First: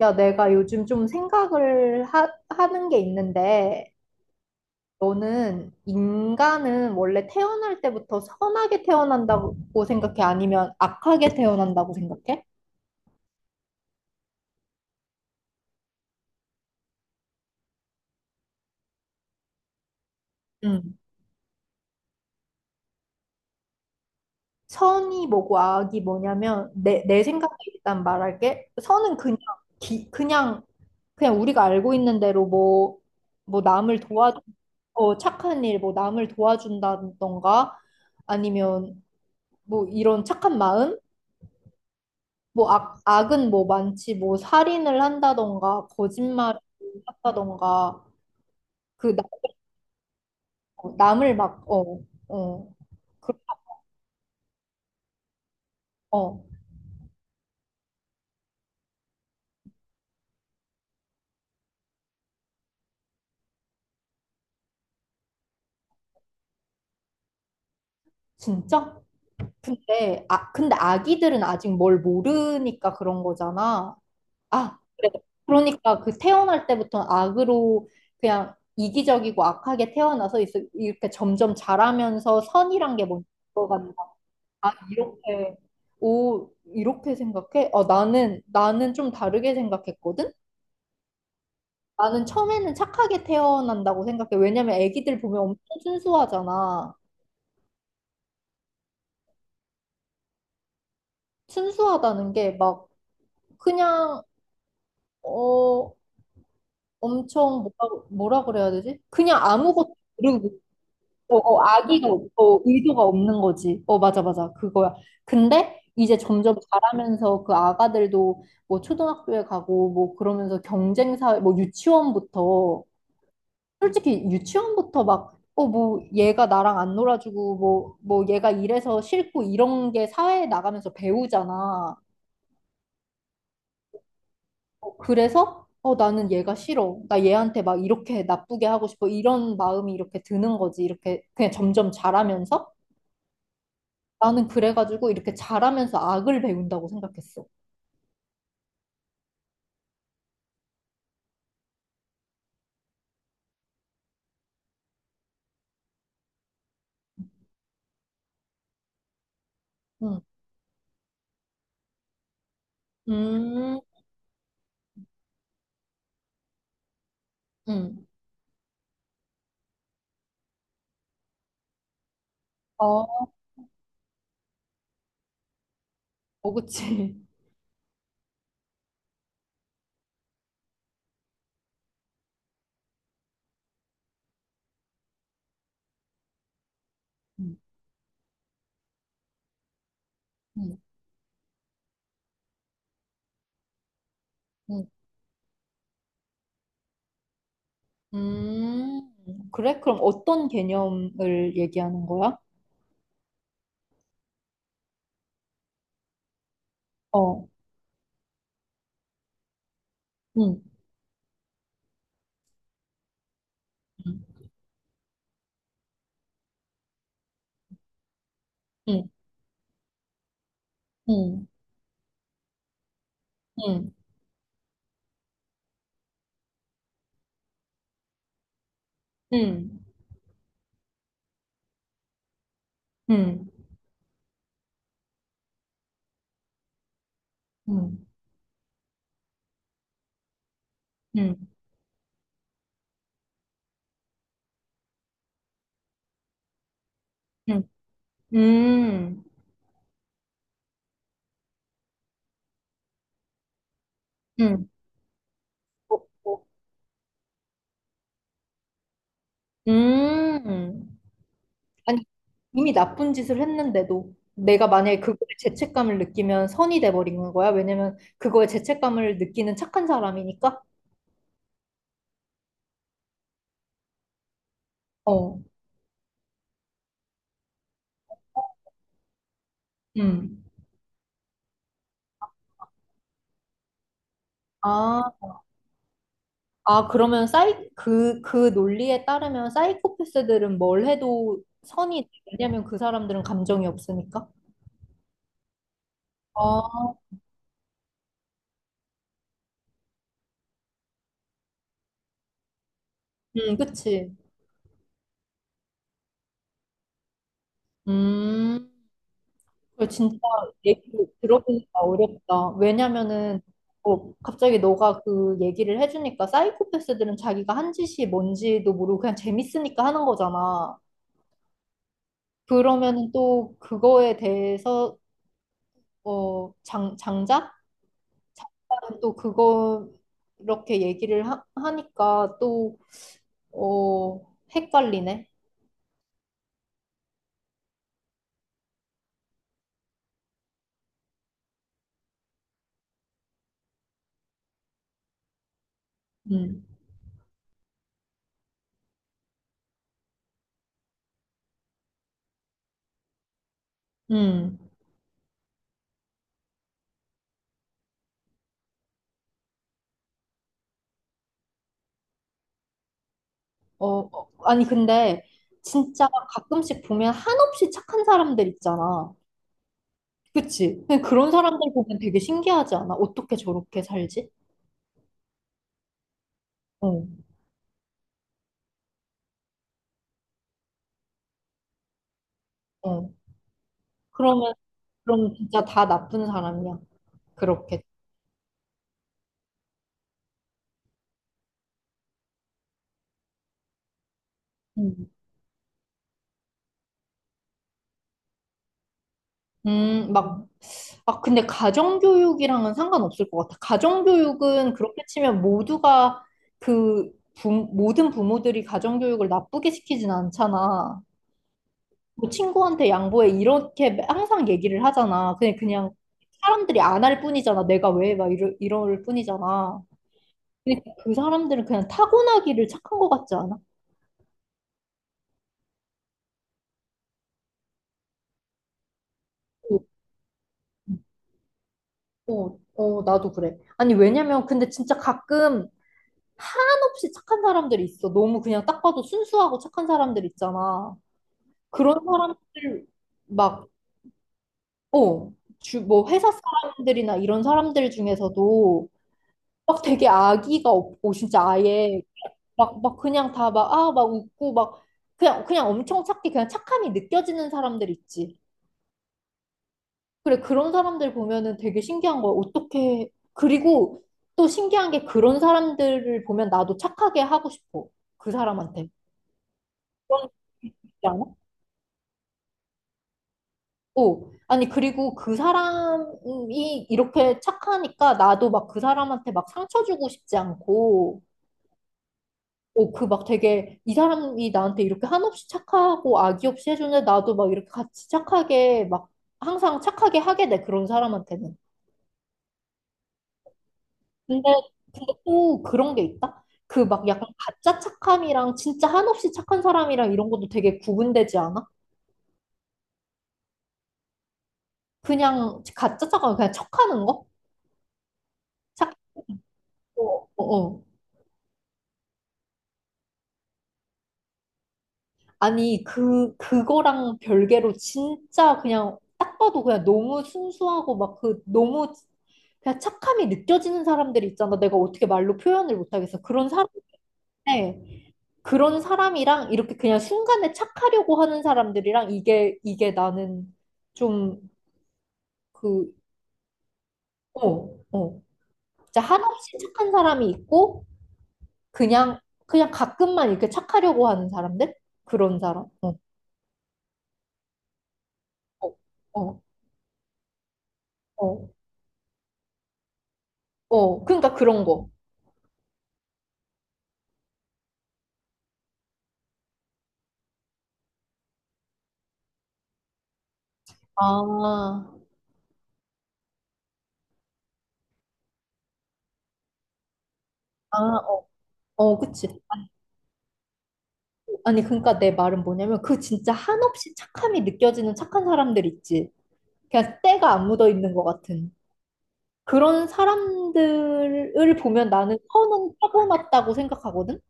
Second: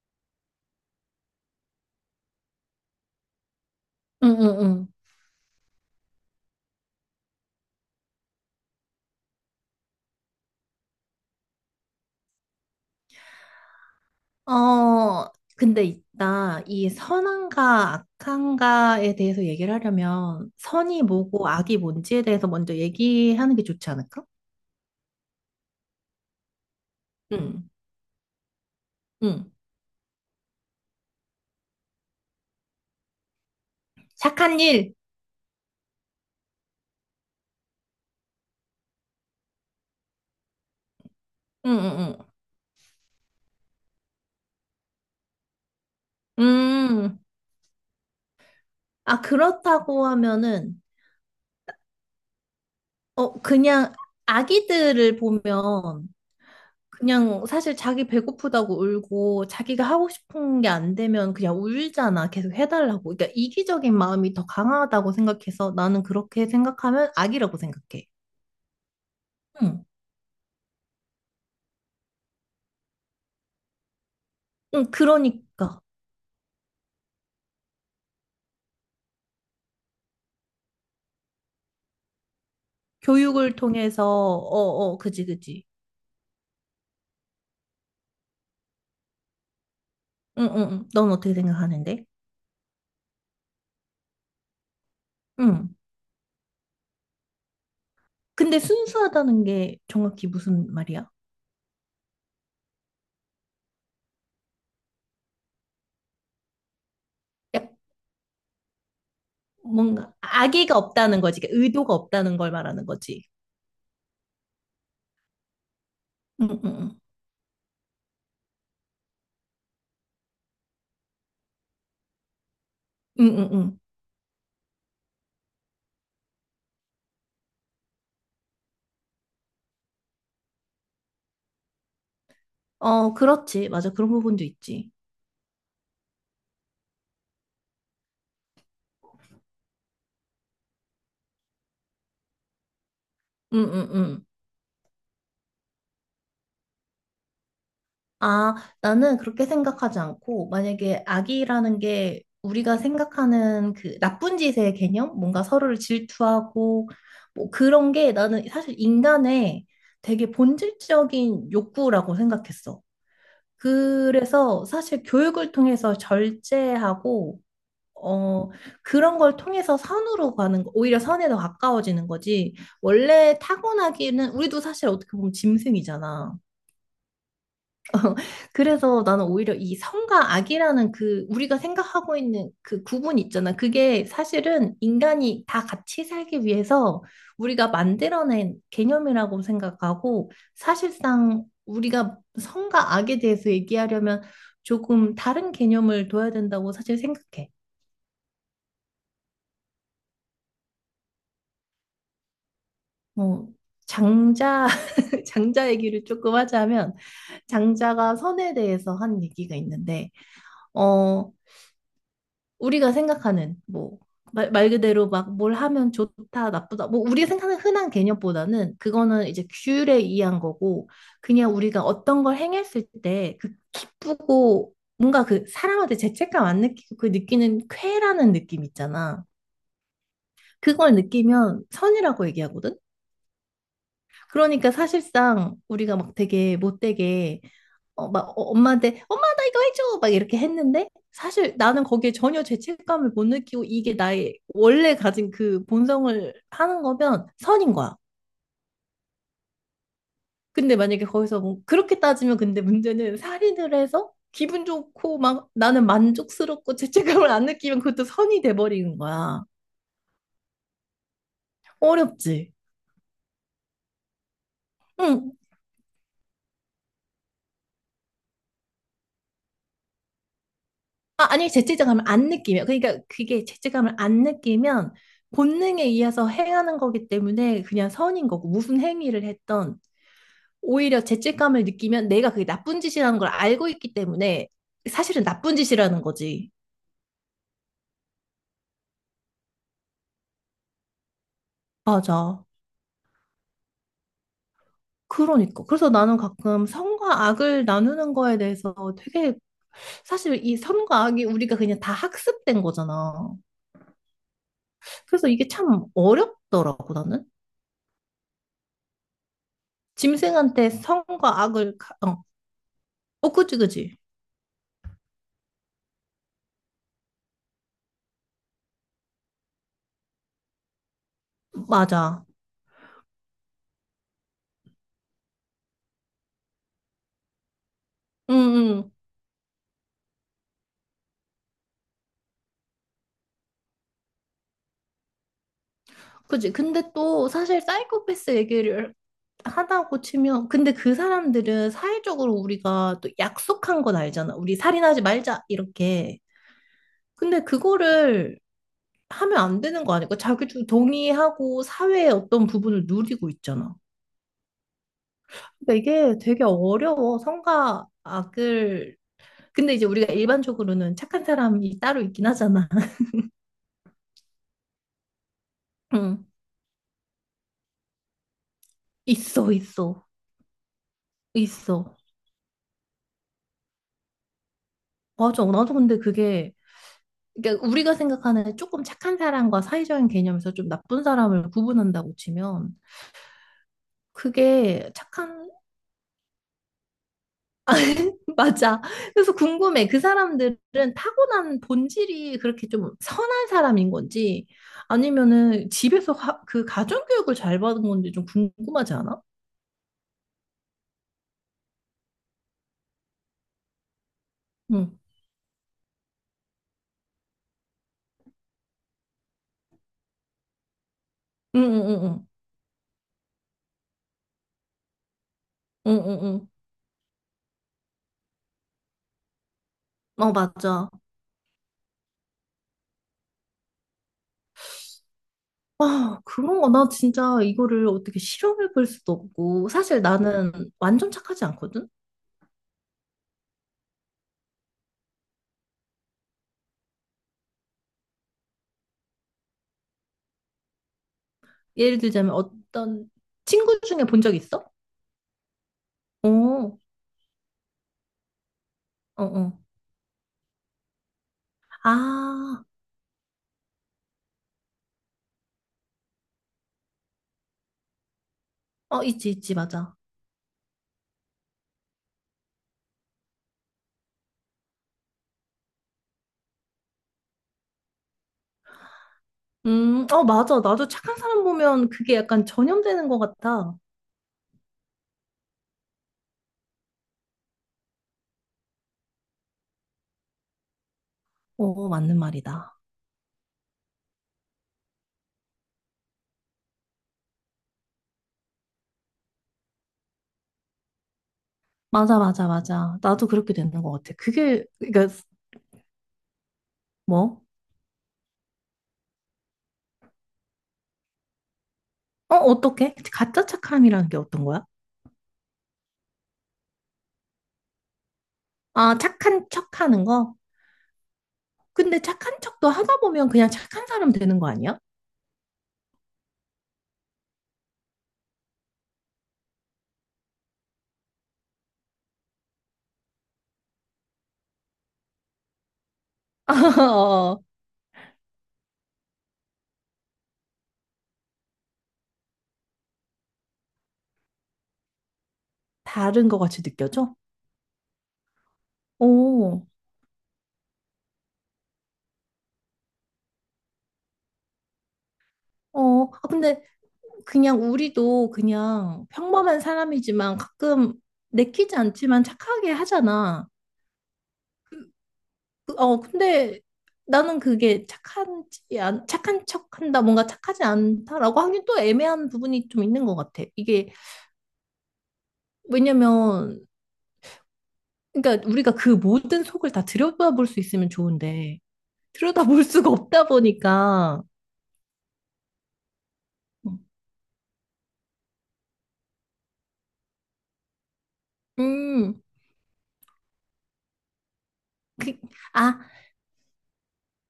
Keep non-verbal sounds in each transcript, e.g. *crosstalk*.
야, 내가 요즘 좀 생각을 하는 게 있는데, 응응응. 너는 인간은 원래 태어날 때부터 선하게 태어난다고 생각해? 아니면 악하게 태어난다고 생각해? 어, 근데 이 선한가 악한가에 대해서 얘기를 하려면, 음, 선이 뭐고 악이 뭔지에 대해서 먼저 얘기하는 게 좋지 않을까? 선이 뭐고 악이 뭐냐면, 내 생각에 응, 일단 말할게. 선은 그냥, 응. 기- 그냥, 그냥 우리가 알고 있는 대로 뭐 남을 도와주... 착한 일! 착한 일, 뭐 남을 도와준다던가, 아니면 뭐 이런 착한 마음? 응, 응, 뭐 악은 뭐 많지, 뭐 살인을 한다던가, 응. 거짓말을 한다던가, 그 아, 나, 그렇다고 하면은, 남을 막, 어, 그, 어, 그냥 아기들을 보면, 어, 그냥 사실 자기 배고프다고 울고 자기가 하고 싶은 게 안 되면 그냥 울잖아. 계속 해달라고. 그러니까 이기적인 마음이 더 강하다고 생각해서 나는 그렇게 생각하면 악이라고 생각해. 진짜? 응. 근데 아기들은 아직 뭘 모르니까 그런 거잖아. 아, 응, 그래. 그러니까. 그러니까 그 태어날 때부터 악으로 그냥 이기적이고 악하게 태어나서 이렇게 점점 자라면서 선이란 게 뭔지. 교육을 통해서, 어, 아, 어, 그지, 이렇게, 그지. 오, 이렇게 생각해? 나는 좀 다르게 생각했거든? 응, 응, 응. 넌 어떻게 생각하는데? 나는 처음에는 착하게 태어난다고 생각해. 왜냐면 애기들 보면 엄청 응. 순수하잖아. 근데 순수하다는 게 정확히 무슨 말이야? 순수하다는 게 막, 그냥, 어, 약 엄청, 뭐라 그래야 되지? 그냥 아무것도 뭔가 모르고 악의가 없다는 거지. 그러니까 의도가 아기가 없다는 걸 없고 말하는 의도가 거지. 없는 거지. 맞아, 맞아. 그거야. 근데 이제 응, 점점 응, 응. 자라면서 그 아가들도 뭐 초등학교에 가고 뭐 그러면서 경쟁사회, 뭐 유치원부터, 응, 응, 응. 솔직히 유치원부터 막, 뭐 얘가 나랑 안 놀아주고 뭐, 얘가 이래서 싫고 이런 게 사회에 나가면서 배우잖아. 어, 그렇지. 맞아. 그런 부분도 있지. 그래서 나는 얘가 싫어. 나 얘한테 막 이렇게 나쁘게 하고 싶어. 이런 마음이 이렇게 드는 거지. 이렇게 그냥 점점 자라면서. 음, 음, 음. 나는 그래가지고 이렇게 잘하면서 악을 배운다고 생각했어. 아, 나는 그렇게 생각하지 않고, 만약에 악이라는 게 우리가 생각하는 그 나쁜 짓의 개념? 뭔가 서로를 질투하고, 뭐 그런 게 나는 사실 인간의 응. 되게 본질적인 욕구라고 생각했어. 음, 그래서 사실 교육을 통해서 절제하고, 응. 어, 그런 걸 통해서 선으로 가는 거, 오히려 선에 더 가까워지는 거지. 어, 원래 타고나기는, 우리도 사실 어떻게 보면 짐승이잖아. 어, 그치. 그래서 나는 오히려 이 성과 악이라는 그 우리가 생각하고 있는 그 구분 있잖아. 그게 사실은 인간이 다 같이 살기 위해서 *laughs* 응, 우리가 만들어낸 개념이라고 생각하고 응, 사실상 우리가 성과 악에 대해서 얘기하려면 응. 조금 다른 개념을 둬야 된다고 사실 생각해. 그래? 그럼 어떤 개념을 얘기하는 거야? 어, 장자, *laughs* 장자 얘기를 조금 하자면 어, 장자가 선에 대해서 한 얘기가 있는데, 응, 어, 우리가 생각하는 뭐 응, 말 그대로 막 뭘 하면 좋다, 나쁘다. 뭐 우리가 생각하는 흔한 개념보다는 응, 그거는 이제 규율에 의한 거고 응, 그냥 우리가 어떤 걸 행했을 때 그 응, 기쁘고 뭔가 그 사람한테 죄책감 안 느끼고 그 느끼는 쾌라는 느낌 있잖아. 응, 그걸 느끼면 선이라고 얘기하거든. 응, 그러니까 사실상 우리가 막 되게 못되게 응, 어, 막 어, 엄마한테 엄마 나 이거 해줘 막 이렇게 했는데 응, 사실 나는 거기에 전혀 죄책감을 못 느끼고 이게 나의 원래 가진 그 본성을 하는 거면 응, 선인 거야. 응, 근데 만약에 거기서 뭐 그렇게 따지면 근데 문제는 살인을 해서 기분 응. 좋고 막 나는 어, 어. 만족스럽고 *laughs* 죄책감을 안 느끼면 그것도 선이 돼버리는 거야. 음. 아니, 어렵지. 이미 나쁜 짓을 했는데도 내가 만약에 그거에 응, 죄책감을 느끼면 선이 돼버리는 거야. 왜냐면 그거에 죄책감을 느끼는 착한 사람이니까. 아, 아니, 죄책감을 안 느끼면. 그러니까 그게 죄책감을 안 느끼면 어, 본능에 의해서 행하는 거기 때문에 그냥 선인 거고, 무슨 행위를 했던 음. 오히려 죄책감을 느끼면 내가 그게 나쁜 짓이라는 걸 알고 있기 때문에 아, 사실은 나쁜 짓이라는 거지. 아 그러면 그 논리에 따르면 사이코패스들은 뭘 해도 선이 돼. 맞아. 왜냐면 그 사람들은 감정이 없으니까. 그러니까. 그래서 나는 가끔 아, 선과 악을 나누는 거에 대해서 되게 사실 이 선과 악이 우리가 그냥 다 학습된 거잖아. 그치. 그래서 이게 참 어렵더라고, 나는. 음. 그 진짜 짐승한테 얘기 선과 악을, 들어보니까 어렵다. 어, 왜냐면은 그지, 그지. 갑자기 너가 그 얘기를 해주니까 사이코패스들은 자기가 한 짓이 뭔지도 모르고 그냥 재밌으니까 하는 거잖아. 맞아. 그러면은 또 그거에 대해서 장작? 응, 응. 장작은 또 그거 이렇게 얘기를 하니까 또 어, 헷갈리네. 그지. 근데 또 사실 사이코패스 얘기를 하다고 치면, 근데 그 사람들은 사회적으로 우리가 또 약속한 건 알잖아. 우리 살인하지 말자, 이렇게. 음, 근데 그거를 하면 안 되는 거 아닐까? 자기도 동의하고 사회의 어떤 부분을 누리고 있잖아. 음. 그러니까 이게 되게 어려워. 선과 악을. 근데 이제 우리가 일반적으로는 착한 사람이 따로 있긴 하잖아. *laughs* 어, 어, 아니 근데 진짜 응. 가끔씩 보면 한없이 착한 사람들 있잖아. 있어, 있어, 그치? 근데 그런 사람들 있어. 보면 되게 신기하지 않아? 어떻게 저렇게 살지? 맞아. 나도 근데 그게 어, 그러니까 우리가 생각하는 조금 착한 사람과 사회적인 개념에서 좀 나쁜 사람을 구분한다고 치면 어. 그러면, 그게 그럼 착한 진짜 다 나쁜 사람이야. 그렇게. *laughs* 맞아. 그래서 궁금해. 그 사람들은 타고난 본질이 그렇게 좀 선한 사람인 건지 음, 아니면은 집에서 그 가정교육을 잘 받은 건지 좀 궁금하지 않아? 막, 근데 가정교육이랑은 상관없을 것 같아. 가정교육은 응. 그렇게 치면 모두가 그, 모든 부모들이 가정교육을 나쁘게 시키진 않잖아. 응, 응, 응, 뭐 친구한테 양보해. 이렇게 항상 얘기를 하잖아. 그냥 응, 응, 응. 사람들이 안 할 뿐이잖아. 내가 왜? 막 이럴 뿐이잖아. 응. 어, 그데 맞아. 그 사람들은 그냥 타고나기를 착한 것 같지 않아? 아, 그런 거 나 진짜 이거를 어떻게 실험해 볼 수도 없고 사실 나는 완전 착하지 않거든. 어, 어, 나도 그래. 아니, 왜냐면, 근데 진짜 가끔 한없이 착한 사람들이 있어. 너무 그냥 딱 봐도 순수하고 착한 사람들 있잖아. 그런 예를 들자면 사람들, 어떤 막, 친구 중에 본 적 있어? 어, 뭐, 어, 회사 어, 사람들이나 이런 사람들 중에서도 어. 막 되게 악의가 없고, 진짜 아예 아, 막 그냥 다 막, 막 웃고, 막, 그냥 엄청 착해. 그냥 착함이 느껴지는 사람들 있지. 어, 있지, 있지, 맞아. 그래, 그런 사람들 보면은 되게 신기한 거야. 어떻게, 그리고 또 신기한 게 그런 사람들을 보면 나도 착하게 하고 싶어. 그 사람한테. 어, 그런 맞아. 게 있지 나도 착한 않아? 사람 보면 그게 약간 전염되는 것 같아. 어. 아니, 그리고 그 사람이 이렇게 착하니까 나도 막 그 사람한테 막 상처 주고 싶지 않고, 어, 맞는 말이다. 그 막 되게 이 사람이 나한테 이렇게 한없이 착하고 악의 없이 해주는데 나도 막 이렇게 같이 착하게 막 항상 착하게 하게 돼, 그런 사람한테는. 맞아, 맞아, 맞아. 나도 그렇게 되는 것 같아. 근데, 그게, 그러니까, 근데 또 그런 게 있다? 그 막 약간 뭐? 가짜 착함이랑 진짜 한없이 착한 사람이랑 이런 것도 되게 구분되지 않아? 어, 어떻게? 가짜 착함이라는 게 어떤 거야? 그냥 가짜 착함, 그냥 척하는 거? 아, 착하고, 착한 척 하는 어, 거? 어. 어. 근데 착한 척도 하다 보면 그냥 착한 사람 되는 거 아니야? 아니, 그거랑 별개로 진짜 그냥 딱 봐도 그냥 너무 순수하고 막 그 너무 그냥 착함이 느껴지는 사람들이 있잖아. 내가 어떻게 말로 표현을 못하겠어. 그런 *laughs* 어, 사람인데, 그런 사람이랑 이렇게 그냥 순간에 착하려고 하는 사람들이랑 이게, 이게 나는 좀 그, 다른 것 같이 느껴져? 어, 어. 진짜 한없이 오, 착한 사람이 있고, 그냥, 그냥 가끔만 이렇게 착하려고 하는 사람들? 그런 사람. 어, 어, 아, 근데 그냥 우리도 어, 그냥 어, 평범한 사람이지만 가끔 어. 내키지 않지만 착하게 하잖아. 어. 그러니까 그런 거. 어, 근데 나는 그게 착한 척한다, 뭔가 착하지 않다라고 하긴 또 애매한 부분이 좀 있는 것 같아. 이게 아, 왜냐면 그러니까 우리가 그 모든 속을 다 들여다볼 수 아, 있으면 어, 좋은데 어, 그치. 들여다볼 아니, 수가 없다 보니까 아니, 그러니까 내 말은 뭐냐면, 그 진짜 한없이 착함이 느껴지는 착한 사람들 있지. 그냥 때가 안 묻어 있는 것 같은. 음, 그런 사람들을 보면 나는 그, 선은 아, 타고났다고 생각하거든?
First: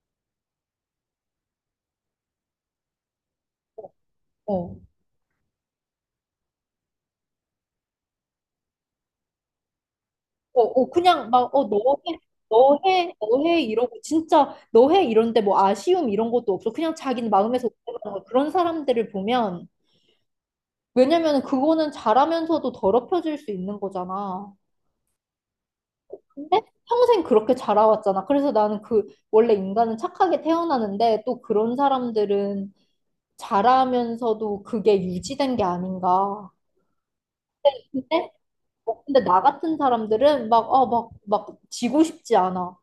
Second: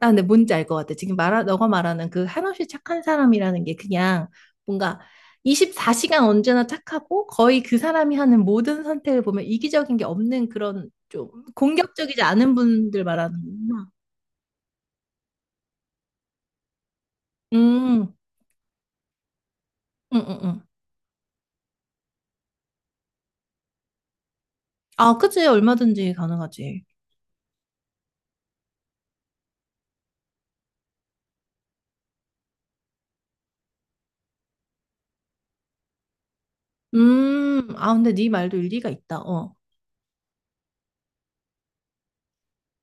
아, 근데 뭔지 알 것 같아. 지금 너가 말하는 그 한없이 착한 사람이라는 게 그냥 어. 뭔가 24시간 언제나 착하고 거의 그 사람이 하는 모든 선택을 보면 이기적인 게 없는 어, 어, 그런 좀 그냥 막, 너 해, 공격적이지 않은 너 분들 해, 너 해, 말하는구나. 이러고, 진짜, 너 해, 이런데 뭐 아쉬움 이런 것도 없어. 그냥 자기는 마음에서 는 음, 음, 거야. 그런 사람들을 보면, 음, 음. 왜냐면 그거는 잘하면서도 더럽혀질 수 있는 거잖아. 아, 그치. 얼마든지 근데 가능하지. 평생 그렇게 자라왔잖아. 그래서 나는 그, 원래 인간은 착하게 태어나는데, 또 그런 사람들은 잘하면서도 그게 유지된 게 아닌가. 아, 근데 네 근데, 말도 일리가 어, 있다. 근데 나 어. 같은 사람들은 막, 막, 지고 싶지 않아.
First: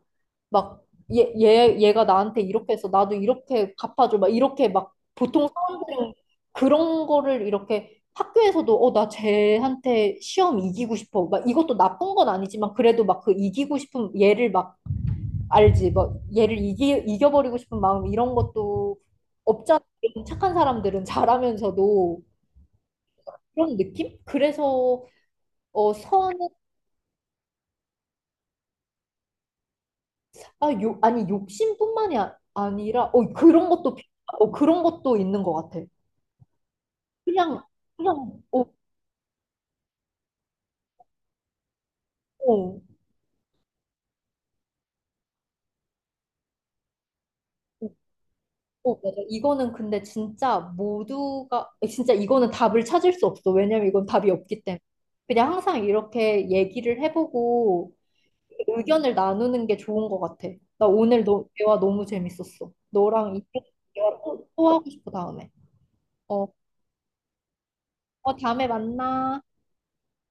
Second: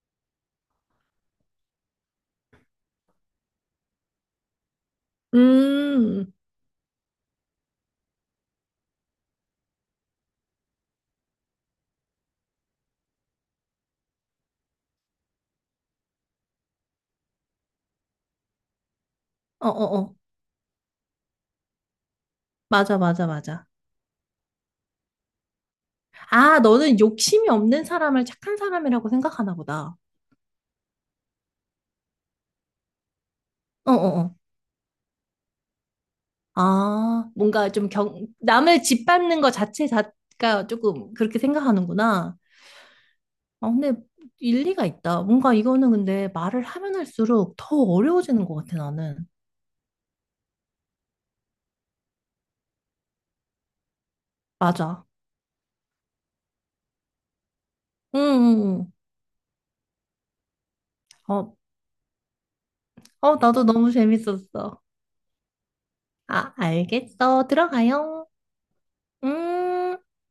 막 얘가 나한테 이렇게 해서 나도 이렇게 갚아줘. 막 이렇게 막 보통 사람들은 음, 그런 거를 이렇게 학교에서도 나 쟤한테 시험 이기고 싶어. 막 이것도 나쁜 건 아니지만 그래도 막 그 이기고 싶은 얘를 막 알지. 막 얘를 이겨버리고 싶은 마음 이런 것도 어, 없잖아. 어, 어. 이런 착한 사람들은 잘하면서도 맞아, 맞아, 맞아. 그런 느낌? 그래서 선은... 아, 너는 욕심이 없는 사람을 착한 사람이라고 생각하나 보다. 아니 욕심뿐만이 아니라 그런 것도 필-. 어어어. 어, 그런 것도 있는 것 같아. 아, 그냥, 뭔가 좀 그냥, 어, 남을 짓밟는 것 자체 가 조금 그렇게 생각하는구나. 어, 아, 근데 일리가 있다. 뭔가 이거는 근데 말을 하면 할수록 더 어, 어려워지는 것 같아, 어, 맞아. 나는. 이거는 근데 진짜 모두가, 진짜 이거는 답을 찾을 수 없어. 왜냐면 이건 답이 없기 때문에. 맞아. 그냥 항상 이렇게 얘기를 해보고 응, 응, 의견을 나누는 게 좋은 것 같아. 나 오늘 응. 어, 대화 너무 재밌었어. 너랑 어, 이 나도 너무 대화 또 재밌었어. 하고 싶어, 다음에. 어, 아, 알겠어. 들어가요. 어, 다음에 만나. 음.